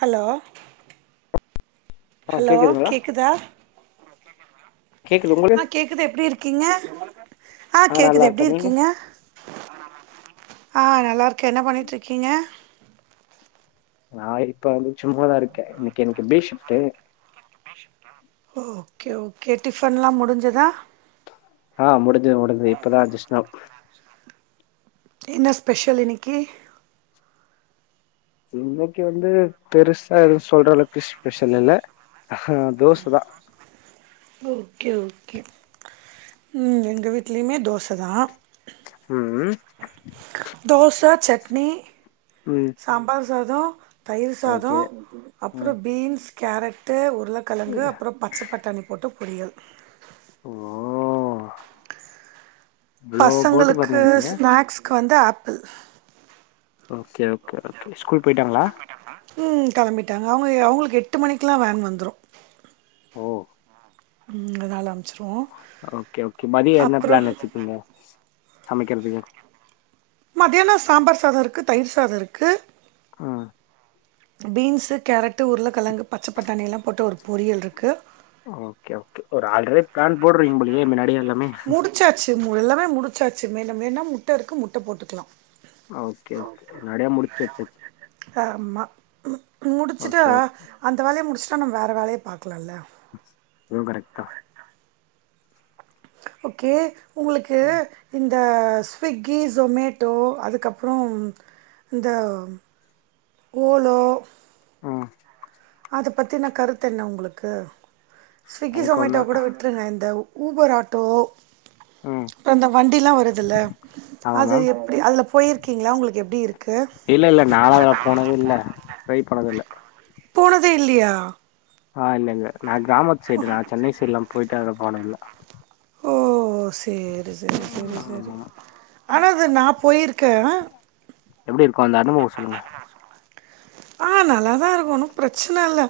Hello ஆ hello கேக்குதுங்களா? கேக்குதா கேக்குது ஆ உங்களுக்கு? கேக்குது எப்டி இருக்கீங்க ஆ நல்லா கேக்குது எப்டி இருக்கேன். நீங்க? இருக்கீங்க ஆஹ் நல்லா இருக்கே என்ன பண்ணிட்டு இருக்கீங்க நா இப்ப வந்து சும்மாதா இருக்கே இன்னைக்கு எனக்கு டே ஷிப்ட்டு ஓகே ஓகே டிஃபன்லா முடிஞ்சுதா ஆ முடிஞ்சுது முடிஞ்சு இப்பதா ஜஸ்ட் நௌ என்ன ஸ்பெஷல் இன்னிக்கி இன்னக்கி வந்து பெருசா எதுவு சொல்ற அளவுக்கு ஸ்பெஷல் இல்ல ஆஹ் தோச தா ஓகே ஓகே ம் எங்க வீட்லயுமே தோச தா ம் ம் தோச சட்னீ ம் சாம்பார் சாத தயிர் சாத ஓகே. அப்பற ம். பீன்ஸ் கேரட்டு உருளக் கிழங்கு அப்பற பச்ச பட்டாணி போட்டு பொரியல் ஓ இவ்ளோ போட்டு பசங்களுக்கு பண்ணிருக்கீங்க. ஸ்நாக்ஸ்க்கு வந்து apple okay okay okay school போய்டாங்களா ம் களம்பிட்டாங்க அவுங்க அவுங்களுக்கு எட்டு மணிக்குலா வேன் வந்துரு ஓ! ம் அதால அம்சிருவோ ஓகே ஓகே மதியோ என்ன பிளான் வெச்சிருக்கீங்க சமைக்கறதுக்கு மத்தியானோ சாம்பார் சாதோ இருக்கு தயிர் சாதோ இருக்கு ஆ பீன்ஸு கேரட்டு உருளைக்கெழங்கு பச்ச பட்டாணி எல்லா போட்டு ஒரு பொரியல் இருக்கு ஓகே ஓகே ஒரு ஆல்ரெடி பிளான் போட்றீங்க போலயே முன்னாடியே எல்லாமே முடிச்சாச்சு எல்லாமே முடிச்சாச்சு மேல வேனும்னா முட்ட இருக்கு முட்ட போட்டுக்லா ஆ ஓகே ஓகே முன்னாடியே முடிச்சி வெச்சாச்சி ஆமா முடிச்சிட்டா ஓகே ஓகே அந்த வேலையை முடிச்சுட்டா நம்ம வேற வேலைய பாக்லா இல்ல அதுவு கரெக்ட் தா ஓகே உங்களுக்கு இந்த ஸ்விக்கி ஜூமேட்டோ அதுக்கப்பறம் இந்த கோலோ ம் அத பத்தினா கருத்து என்ன உங்களுக்கு ஸ்விக்கி எனக்கு ஜொமேட்டோ ஒன்றும் கூட அப்றம் நா இந்த உஃபர் ஆட்டோ ம் அப்றம் இந்த வண்டில்லா வருதுல்ல ஆமாம் அது மேம் எப்டி அதுல போயிருக்கீங்ளா உங்களுக்கு எப்டி இருக்கு இல்ல இல்ல நாலா அதுல போனது இல்ல ட்ரை பண்ணது இல்ல போனதே இல்லையா ஆ இல்லல்ல நா கிராமத்து சைடு நா சென்னை சைடு எல்லா போயிட்டு அது போன இல்ல ஓ சேரி சேரி சேரி சேரி ஆமாம் ஆனா அது நா போயிருக்க எப்டி இருக்கு அந்த அனுபவோ சொல்லுங்க ஆ நல்லாதா இருக்கு ஒன்னு பிரச்சன இல்ல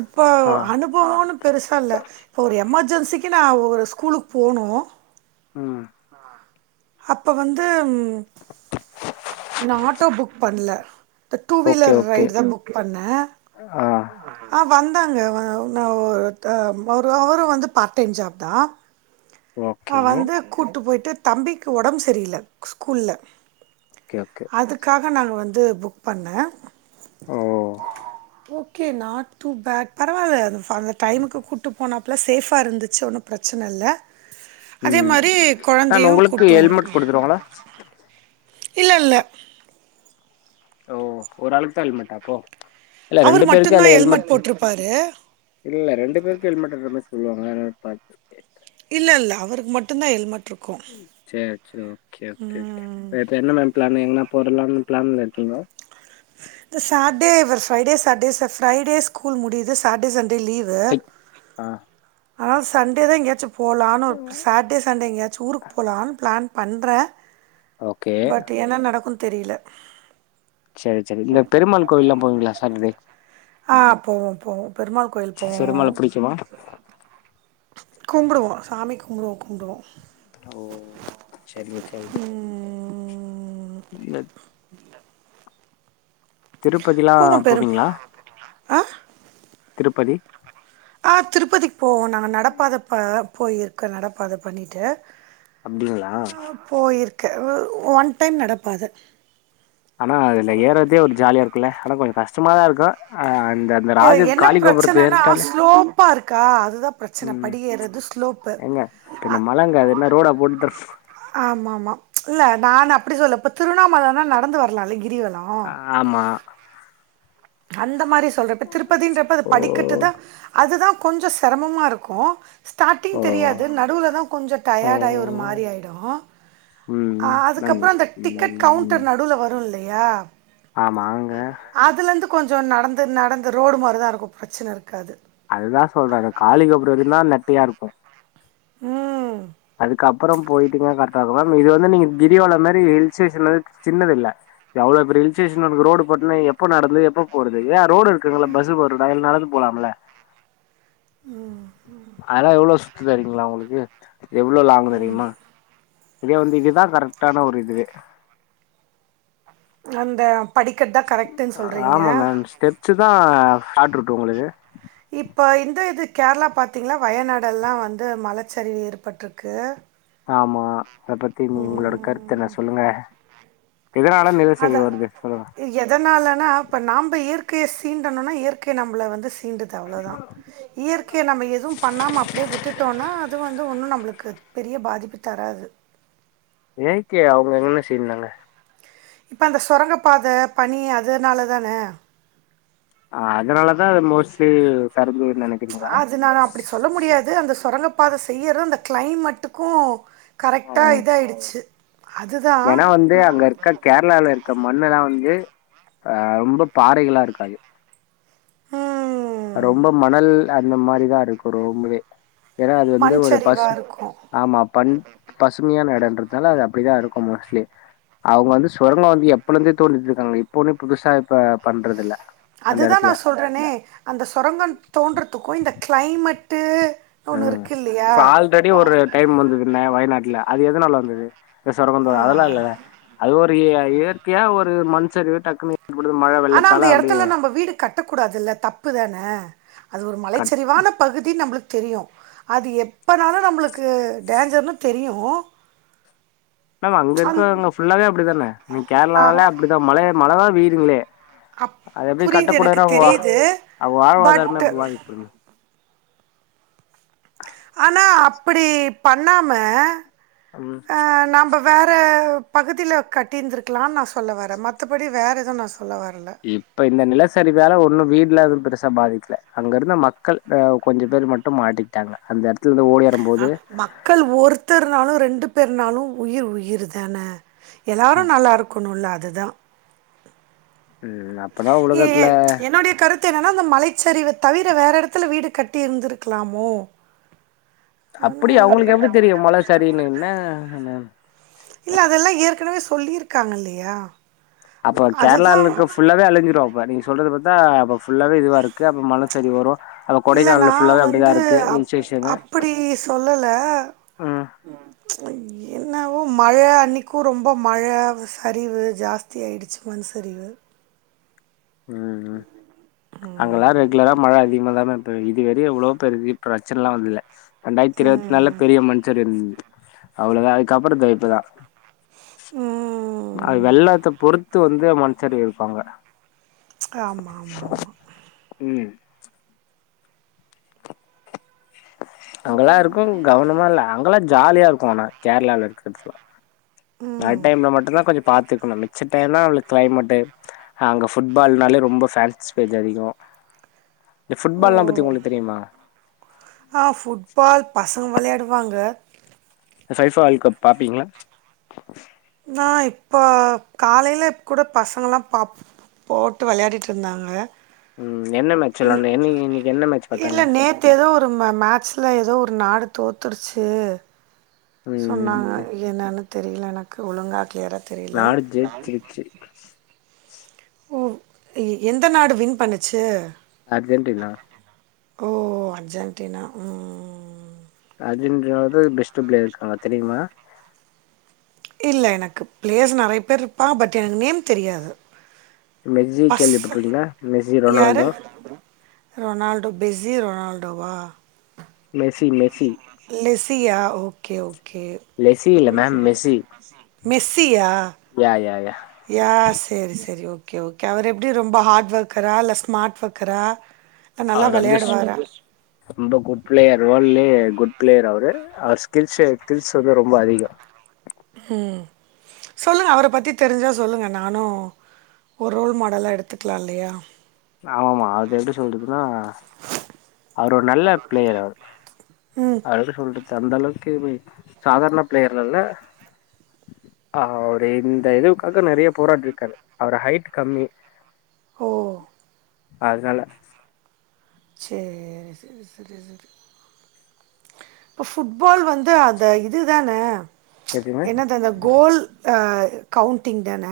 இப்ப ஆ அனுப் ஃபோனு ஒன்னு பெருசா இல்ல இப்போ ஒரு எமர்ஜென்சிக்கு நா ஒரு ஸ்கூலுக்கு போனு ம் அப்ப வந்து ம் நா ஆட்டோ புக் பண்ணல இந்த two okay wheeler okay ride தா புக் பண்ணே ஆ ஆ வந்தாங்க வா நா ஓரு டைம் ஒரு அவரு வந்து பார்ட் டைம் ஜாப் தா ஓகே வந்து கூட்டு போயி்ட்டு தம்பிக்கு ஒடம் செரியில்ல ஸ்கூல்ல ஓகே ஓகே அதுக்காக நான் வந்து புக் பண்ண ஓ ஓகே நாட் டூ பேட் பரவால்ல அ அந்த டைமுக்கு கூட்டு போனா பிளஸ் சேஃபா இருந்துச்சி ஒன்னு பிரச்சன இல்ல அதே ம் மாரி மேம் கொழந்தையு உங்களுக்கு கூட்டு வரனு ஹெல்மெட் கொடுத்துருவாங்களா இல்லல்ல ஓ ஒரு ஆளுக்கு தா ஹெல்மெட்டா ப்ரோ இல்ல அவரு ரெண்டு பேருக்குமே மட்டுந்தா அதுல ஹெல்மெட் போட்ருப்பாரு இல்ல ரெண்டு பேருக்கு ஹெல்மட் இருந்த மாரி சொல்லுவாங்க அதா பாத்திருக்க இல்லல்ல அவருக்கு மட்டும்தா ஹெல்மெட் இருக்கு ம் செர் செரி ஓகே ஒகே ஒகே ம் நேத்து என்ன மேம் பிளான் எங்கனா போறலாம்னு பிளான்ல இருக்கீங்க இந்த சாட்டர்டே இவர் Friday Saturday sir Friday school முடியுது சாட்ர் சண்டே லீவு ஹை. ஆ ஆனா சண்டே தா எங்கேயாச்சு போலான்னு ஒர் க்கு சண்டே எங்காச்சூ ஊருக்கு போலான் பிளான் பண்றே ஓகே பட் என்ன நடக்குன் தெரில சேரி சேரி இந்த பெருமாள் கோவில்ல்லா போவீங்களா சாட்டர்டே ஆ போவோ போவோ பெருமாள் கோவில்லுக்கு போவோ பெருமாள புடிக்குமா கும்பிடுவோ சாமி கும்டுவோ கும்டுவோ ஓ சரி ஓக்கேங் ம் இல்லத் திருப்பதிலா போவோ பெரும் போவீங்களா ஆ திருப்பதி ஆ திருப்பதிக்கு போவோ நாங்க நடப்பாதப் போ போயிருக்கோ நடப்பாத பண்ணிட்டு அப்டிங்களா ஆ போயிருக்கே ஒன் டைம் நடப்பாத ஆனா அதுல ஏறதே ஒரு ஜாலியா இருக்குன்ல்ல ஆனா கொஞ்சோ கஷ்டமா தா இருக்கும் அந்த அந்த ராஜ என்ன காளி கோபுரத்த பிரச்சனைன்னா ஏறிட்டாலே ஸ்லோப்பா இருக்கா அதுதா பிரச்சனை ம் படி ஏறது ஸ்லோப்பு ஏங்க பின்ன மழங்க அது என்ன ரோடா போட்டு தர ஆமாமா இல்ல நா அப்படி சொல்ல இப்ப திருவண்ணாமலன்னா நடந்து வரலா இல்ல கிரிவலோ ஆமா அந்த மாதிரி சொல்றோ இப்ப திருப்பதின்றப்ப அது ஓ படிக்கட்டு தா அதுதா கொஞ்சோ சிரமமா இருக்கோ ஸ்டார்ட்டிங் ஓ தெரியாது நடுவுல தா கொஞ்சோ டயர்டாகி ஒரு ஓ மாரி ஆயீடு ம் அ நன் அதுக்கப்புறோ அந்த டிக்கெட் ம் கவுண்டர் நடுவுல வரூம் இல்லயா ஆமா ங்க அதுலேருந்து கொஞ்சோ நடந்து நடந்து ரோடு மாரி தா இருக்கோ பிரச்சனை இருக்காது அதுதா சொல்றோ அந்த காளி கோபுரோ வர தா நெட்டையா இருக்கோ ம் அதுக்கு அப்புறோ போயிட்டீங்கா கரெக்டா இருக்கோ மேம் இது வந்து நீங்க கிரிவலம் மாதிரி ஹில் ஸ்டேஷன் வந்து சின்னதில்ல இது அவ்ளோ பெரிய ஹில்ஸ் ஸ்டேஷன்க்கு ரோடு போட்னா எப்ப நடந்து எப்ப போறது ஏன் ரோடு இருக்குங்கிள்ல பஸ்சு போற ரோடு அதுல நடந்து போலாம்ல்ல அதெல்லா எவ்ளோ ரிஸ்க் தெரியுங்களா உங்களுக்கு எவ்ளோ லாங் தெரியுமா இதே வந்து இதுதா கரெக்டான ஒரு இதுவே அந்த படிக்கட்டு தா கரெக்டுன்னு சொல்றீங்க வச்சு தா ஃஸ்பாட் இருக்கு உங்களுக்கு இப்போ இந்த இது கேரளா பார்த்தீங்கன்னா வயநாடெலா வந்து மலச்சரிவு ஏற்பட்டிருக்கு ஆமா அத பத்தி உங் உங்களோட கருத்து என்ன ம், சொல்லுங்க எதனால நிலைசரிவு வருது சொல்லுங்க எதனாலன்னா இப்போ நம்ப இயற்கய சீண்டணும்னா இயற்கை நம்மள வந்து சீண்டுது அவ்ளோதா இயற்கய நம்ம எதுவூ பண்ணாம அப்படியே விட்டுட்டோனா அது வந்து ஒன்னூ நம்மளுக்கு பெரிய பாதிப்பு தராது இயற்கை அவுங்க எங்கன செய்ஞ்சாங்க இப்போ அந்த சுரங்க பாதை பணி அதனால தானே ஆ அதனால தா அது மோஸ்ட்லி கரஞ்சுது நெனக் அது நா அப்டி சொல்ல முடியாது அந்த சுரங்கப்பாதை செய்யறதூ அந்த கிளைமட்டுக்கூ கரெக்டா இதாயிடுச்சு அதுதான் ஏனா வந்து அங்க இருக்கர கேரளால க்க மண்ணெல்லா வந்து ஆ ரொம்ப பாறைகளாருக்காது ம், ரொம்ப மணல் அந்த மாரிதாருக்கு ரொம்பவே ஏனா அது வந்து மண் ஒரு சரிவா பச இருக்கும் ஆமா பண் பசுமையான எடொன்றதுனால அது அப்டிதா இருக்கு மோஸ்ட்லி அவுங்க வந்து சொரங்கோ வந்து எப்பழுந்தே தோண்டிட்ருக்காங்க இப்ப ஒன்னு புதுசா இப்ப பண்றதில்ல அதுதா நா சொல்றேனே அந்த சொரங்கோ தோன்றதுக்கு இந்த கிளைமெட்டு ம் இப்ப ஆல்ரெடி ஒரு டைம் வந்தது னாங்க வயநாட்ல அது எதுனால வந்தது இந்த சொரங்கொ தோ அதெல்லா இல்லல்ல அது ஒரு இய இயற்கையா ஒரு மண் சரிவு டக்குன்னு ஏற்ப்பட்டது மழ ஆனால் அந்த வெள்ளத்தால அப்டே இடத்துல நம்ம வீடு கட்டக்கூடாதுல்ல தப்பு தானே அது ஒரு கட் மலைச்சரிவான பகுதி நம்ளுக் தெரியு அது எப்பனாலு நம்ளுக்கு டேஞ்சர்னு தெரியு மேம் அங்க இருக்கவங்க ஃபுல்லாவே அப்டிதானே இனி ஆ கேர்ளானாலே அப்டிதா மழ மழதா பெய்துங்ளே அப் அது எப்டி புரியுது எனக்கு கட்டக்கூடாதுன்னா வா தெரியுது அவுங்க வாழ்வாதாரமே பட் பாதிக்கப்படுமே ஆனா அப்பிடி பண்ணாம ம் ஆ நம்ப வேற பகுதில கட்டியிருந்துருக்கலான் நா சொல்ல வரே மத்தபடி வேற எது நா சொல்ல வரல இப்ப இந்த நிலசரிவால ஒன்னு வீட்லா எது பெருசா பாதிக்ல அங்கருந்த மக்கள் ஆ கொஞ்ச பேர் ம ட்டு மாட்டிகிட்டாங்க அந்த எட அ மக்கள் ஒருத்தர்னாலு ரெண்டு பேர்னாலு உயிர் உயிர் தான எல்லாரு நல்லாருக்குனுல்ல அதுதா ம் ம் ஆ ஏ என்னுடைய கரு த்து என்னன்னா அந்த மலைச்சரிவ தவிர வேற எடத்துல வீடு கட்டி இருந்திருக்கலாமோ அப்டி அவுங்களுக்கு எப்டி தெரியு மல சரியுன்னு என்னா மேம் இல்ல அதெல்லா ஏற்கனவே சொல்லிருக்காங்க இல்லயா அப்ப கேரளாலருக்க ஃபுல்லாவே அழிஞ்சிரு இப்ப நீங்க சொல்றத பாத்தா அப்ப ஃபுல்லாவே இதுவாருக்கு அப்போ மல சரிவு வரு இல்ல நா வந்து ஹில் அப் ஸ்டேஷனு. அப்புடி சொல்லல ம். என்னவோ மழ அன்னிக்கி ரொம்ப மழ சரிவு ஜாஸ்தி ஆய்டுச்சு மண் சரிவு ம் ம் அங்கல்லா ரெகு லரா மழ அதிகமா தா மேம் பெ இதுவரையு எவ்ளோ பேருக்கு பிரச்சனல்லா வந்தில்ல ரெண்டாய்ர்த்தி இருவத் நால்ள ம் பெரிய மண்சரிவு இருந்தது அவ்ளோதா அதுக்கப்றோ தோ இப்பதா மழ ம் வெள்ளத்த பொறுத்து வந்து மண்ச்சரியவப்பாங்க ஆமாமாமா ம் அங்கெல்லாருக்கு கவனமால்ல அங்கெல்லா ஜாலியாருக்கு ஆனா கேர்ளால இருக்கற்துலா ம் நைட் டைம்ல மட்டுந்தா கொஞ்சோ பாத்து இர்க்கனு மிச்ச டைம்னா நம்மளுக் கிளைமெட்டு அங்க ஃபுட்பால்னாலே ரொம்ப ஃபேன்ஸ் பேஜ் அதிகோ இந்த ஓ ஃபுட்பால்லா பத்தி உங்களுக் தெரிமா ஆ ஃபுட்பால் பசங்க வெளயாடுவாங்க ஃபைபா வேல் கப் பாப்பீங்ளா நா இப்ப காலைல கூட பசங்களா பாப் போட்டு வெளயாடிட்ருந்தாங்க ம் என்ன மேட்ச் விளாண்டோ என்ன இன்னைக்கு என்ன மேட்ச் இல்ல பாத்தாங்க நேத் தே எதோ ஒரு மே மேட்ச்ல எதோ ஒரு நாடு தோத்துடுச்சு ம் சொன்னாங்க என்னனு தெரில எனக்கு ஒழுங்கா கிளியரா தெரியல நாடு ஜெய்ச்சிருச்சு ஓ எ எந்த நாடு வின் பண்ணுச்சு அர்ஜென்டினா ஓ அர்ஜென்ட்டினா ம் ம் ம் அர்ஜென்டினாவுக்கு பெஸ்ட் பிளே இருக்காங்க தெரிமா இல்ல எனக்கு பிளேஸ் நறைய பேர் இருப்பா பட் எனக்கு நேம் தெரியாது மெஸ்ஸி பஸ்ஸ கேள்விப்பட்டிருக்கீங்களா மெஸ்ஸி யாரு ரொனால்டோ ரொனால்டோ பிஸி ரொனால்டோவா மெஸி மெஸி லெசியா ஓகே ஓகே லெஸ்ஸி இல்ல மேம் மெஸ்ஸி மெஸ்சியா யா யா யா யா சேரி சேரி ஓகே ஓகே அவர் எப்டி ரொம்ப ஹார்ட் ஒர்க்கரா இல்ல ஸ்மார்ட் ஒர்க்கரா இல்லை நல்லா அவரு வந்து சூ வெளையாடுவாரா ரொம்ப குட் பிளேயர் வேல்டுலயே குட் பிளேயர் அவரு அவர் ஸ்கில்சே ஸ்கில்ஸ் வந்து ரொம்ப அதிகோ ம் சொல்லுங்க அவர பத்தி தெரிஞ்சா சொல்லுங்க நானு ஒரு ரோல் மாடலா எடுத்துக்கலா இல்லயா ஆமாம்மா அது எப்டி சொல்றதுனா அவர் ஒரு நல்ல பிளேயர் அவர் ம். அதுக்கு சொல்றது அந்த அளவுக்கு சாதாரண பிளேயர்லல்ல அவரு இந்த இதுவுக்காக நறைய போராடிருக்காரு அவர் ஹைட் கம்மி ஓ அதுனால சேர் செரி செரி செரி இப்ப ஃபுட்பால் வந்து அத இதுதான எதுங்க என்னது அத கோல் அ கவுண்டிங் தான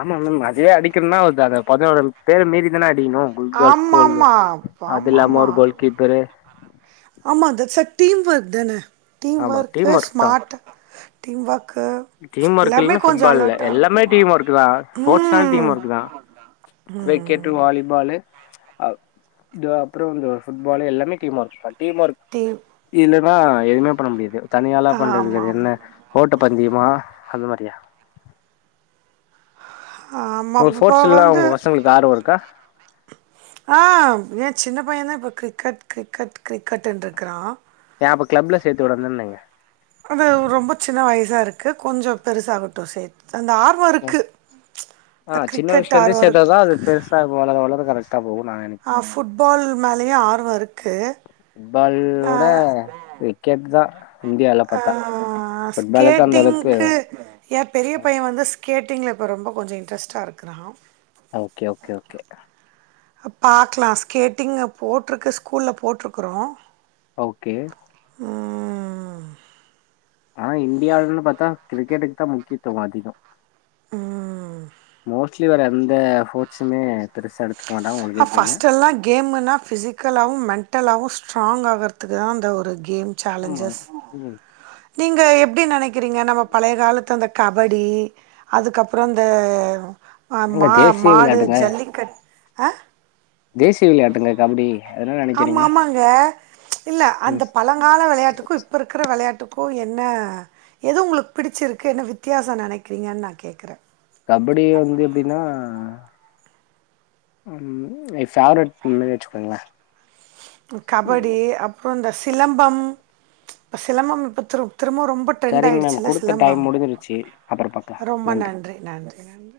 ஆமா மேம் அதயே அடிக்கனுன்னா அத அத பதனோட பேர மீறி தான அடிக்கணு குல் ஆமாமா. [unintelligible] அதுல்லாம ஆமாமா. ஒரு கோல் கீப்பரு ஆமா தட்ஸ் எ டீம் ஒர்க் தான டீம் ஆமா ஒர்க்கு டீம் ஒர்க் தா smart team work team work இல்லன்ன ஃபுட்பால் இல்ல எல்லாமே டீம் ஒர்க்கு தா ஸ்போர்ட்ஸ்னாலே டீம் ம். ஒர்க்கு தா ம். கிரிக்கெட்டு வாலிபாலு தோ அப்பறோ வந்து ஃபுட்பாலு எல்லாமே டீம் ஒர்க் தா டீம் ஒர்க் டீம் இல்லன்னா எதுமே பண்ண முடியாது தனியாலா பண்றது வேற ஆமாமா. என்ன ஓட்ட பந்தயோ மா அந்த மாரியா ஆமா உங்க இப்பபா ஸ்போர்ட்ஸ்ல்லா வந்து உங்க பசங்களுக்கு ஆர்வோ இருக்கா ஆ ஏ சின்ன பையனே இப்ப கிரிக்கெட் கிரிக்கெட் கிரிக்கெட்ண்ருக்கறா ஏ அப்ப கிளப்ல சேத்து விடந்தென்னங்க அது ரொம்ப சின்ன வயசா இருக்கு கொஞ்சோ பெருசாகட்டு சேத் அந்த ஆ ஆ சின்ன விஷ்ல இருந்தே ஆர்வோ சேத்தா இருக் தா அது பெருசாகு வளர வளர கரெக்ட்டா போகு நா நெனைக் ஆ ஃபுட்பால் மேலயு ஆர்வோ இருக்கு ஆ ஃபுட்பாலோட கிரிக்கெட் தா இந்தியால ஆ பாத்தா ஃபுட்பாலுக்கு அந்த அளவுக்கு ஸ்கேட்டிங்க்கு ஏ பெரிய பைய வந்து ஸ்கேட்டிங்ல இப்ப ரொம்ப கொஞ்சோ இன்ரெஸ்ட்டா இருக்கறா ஓகே ஓகே ஓகே பாக்கலா ஸ்கேட்டிங்க போட்ருக்கு ஸ்கூல்ல போட்ருக்குறோ ஓகே ம் ஆனா இண்டியாவ்லன் பாத்தா கிரிக்கெட்டுக்கு தா முக்கியத்துவோ அதிகோ ம் மோஸ்ட்லி வேற எந்த ஃபோட்ஸுமே ஆ ஃபஸ்ட்டெல்லா கேமுன்னா ஃபிசிக்கலாவு மெண்டலாவு ஸ்ட்ராங் ஆகற்த்துக்கு தா அந்த ஒரு கேம் ஆமா சேலஞ்சஸ் ம் நீங்க எப்டி நெனைக்கறீங்க நம்ம பழைய காலத்து அந்த கபடி அதுக்கப்பறோ அந்த அ எங்க மா தேசிய மாடு விளையாட்டுங்க ஜல்லிக்கட் ஆ தேசிய விளையாட்டுங்க கபடி அதுனா நெனைக் ஆமா ஆமாங்க இல்ல அந்த பழங்கால விளயாட்டுக்கு இப்ப இருக் கிற விளயாட்டுக்கு என்ன எது உங்ளுக் பிடிச்சிருக்கு என்ன வித்தியாசோ நெனைக்றீங்கன் நா கேக்கறே கபடி வந்து எப்டினா எ ஃபேவரெட் [inaudible] மாரி வெச்சுக்கங்ளே கபடி அப்பறோ இந்த சிலம்பம் சிலம்பம் இப்ப திரு திரும்பவு ரொம்ப ட்ரெண்டா சரிங்க மேம் ஆய்டுச்சில்ல குடுத்த சிலம்பம் டைம் முடிஞ்சிருச்சு அப்புறம் பாக்கலாம் ரொம்ப நன்றி நன்றி நன்றி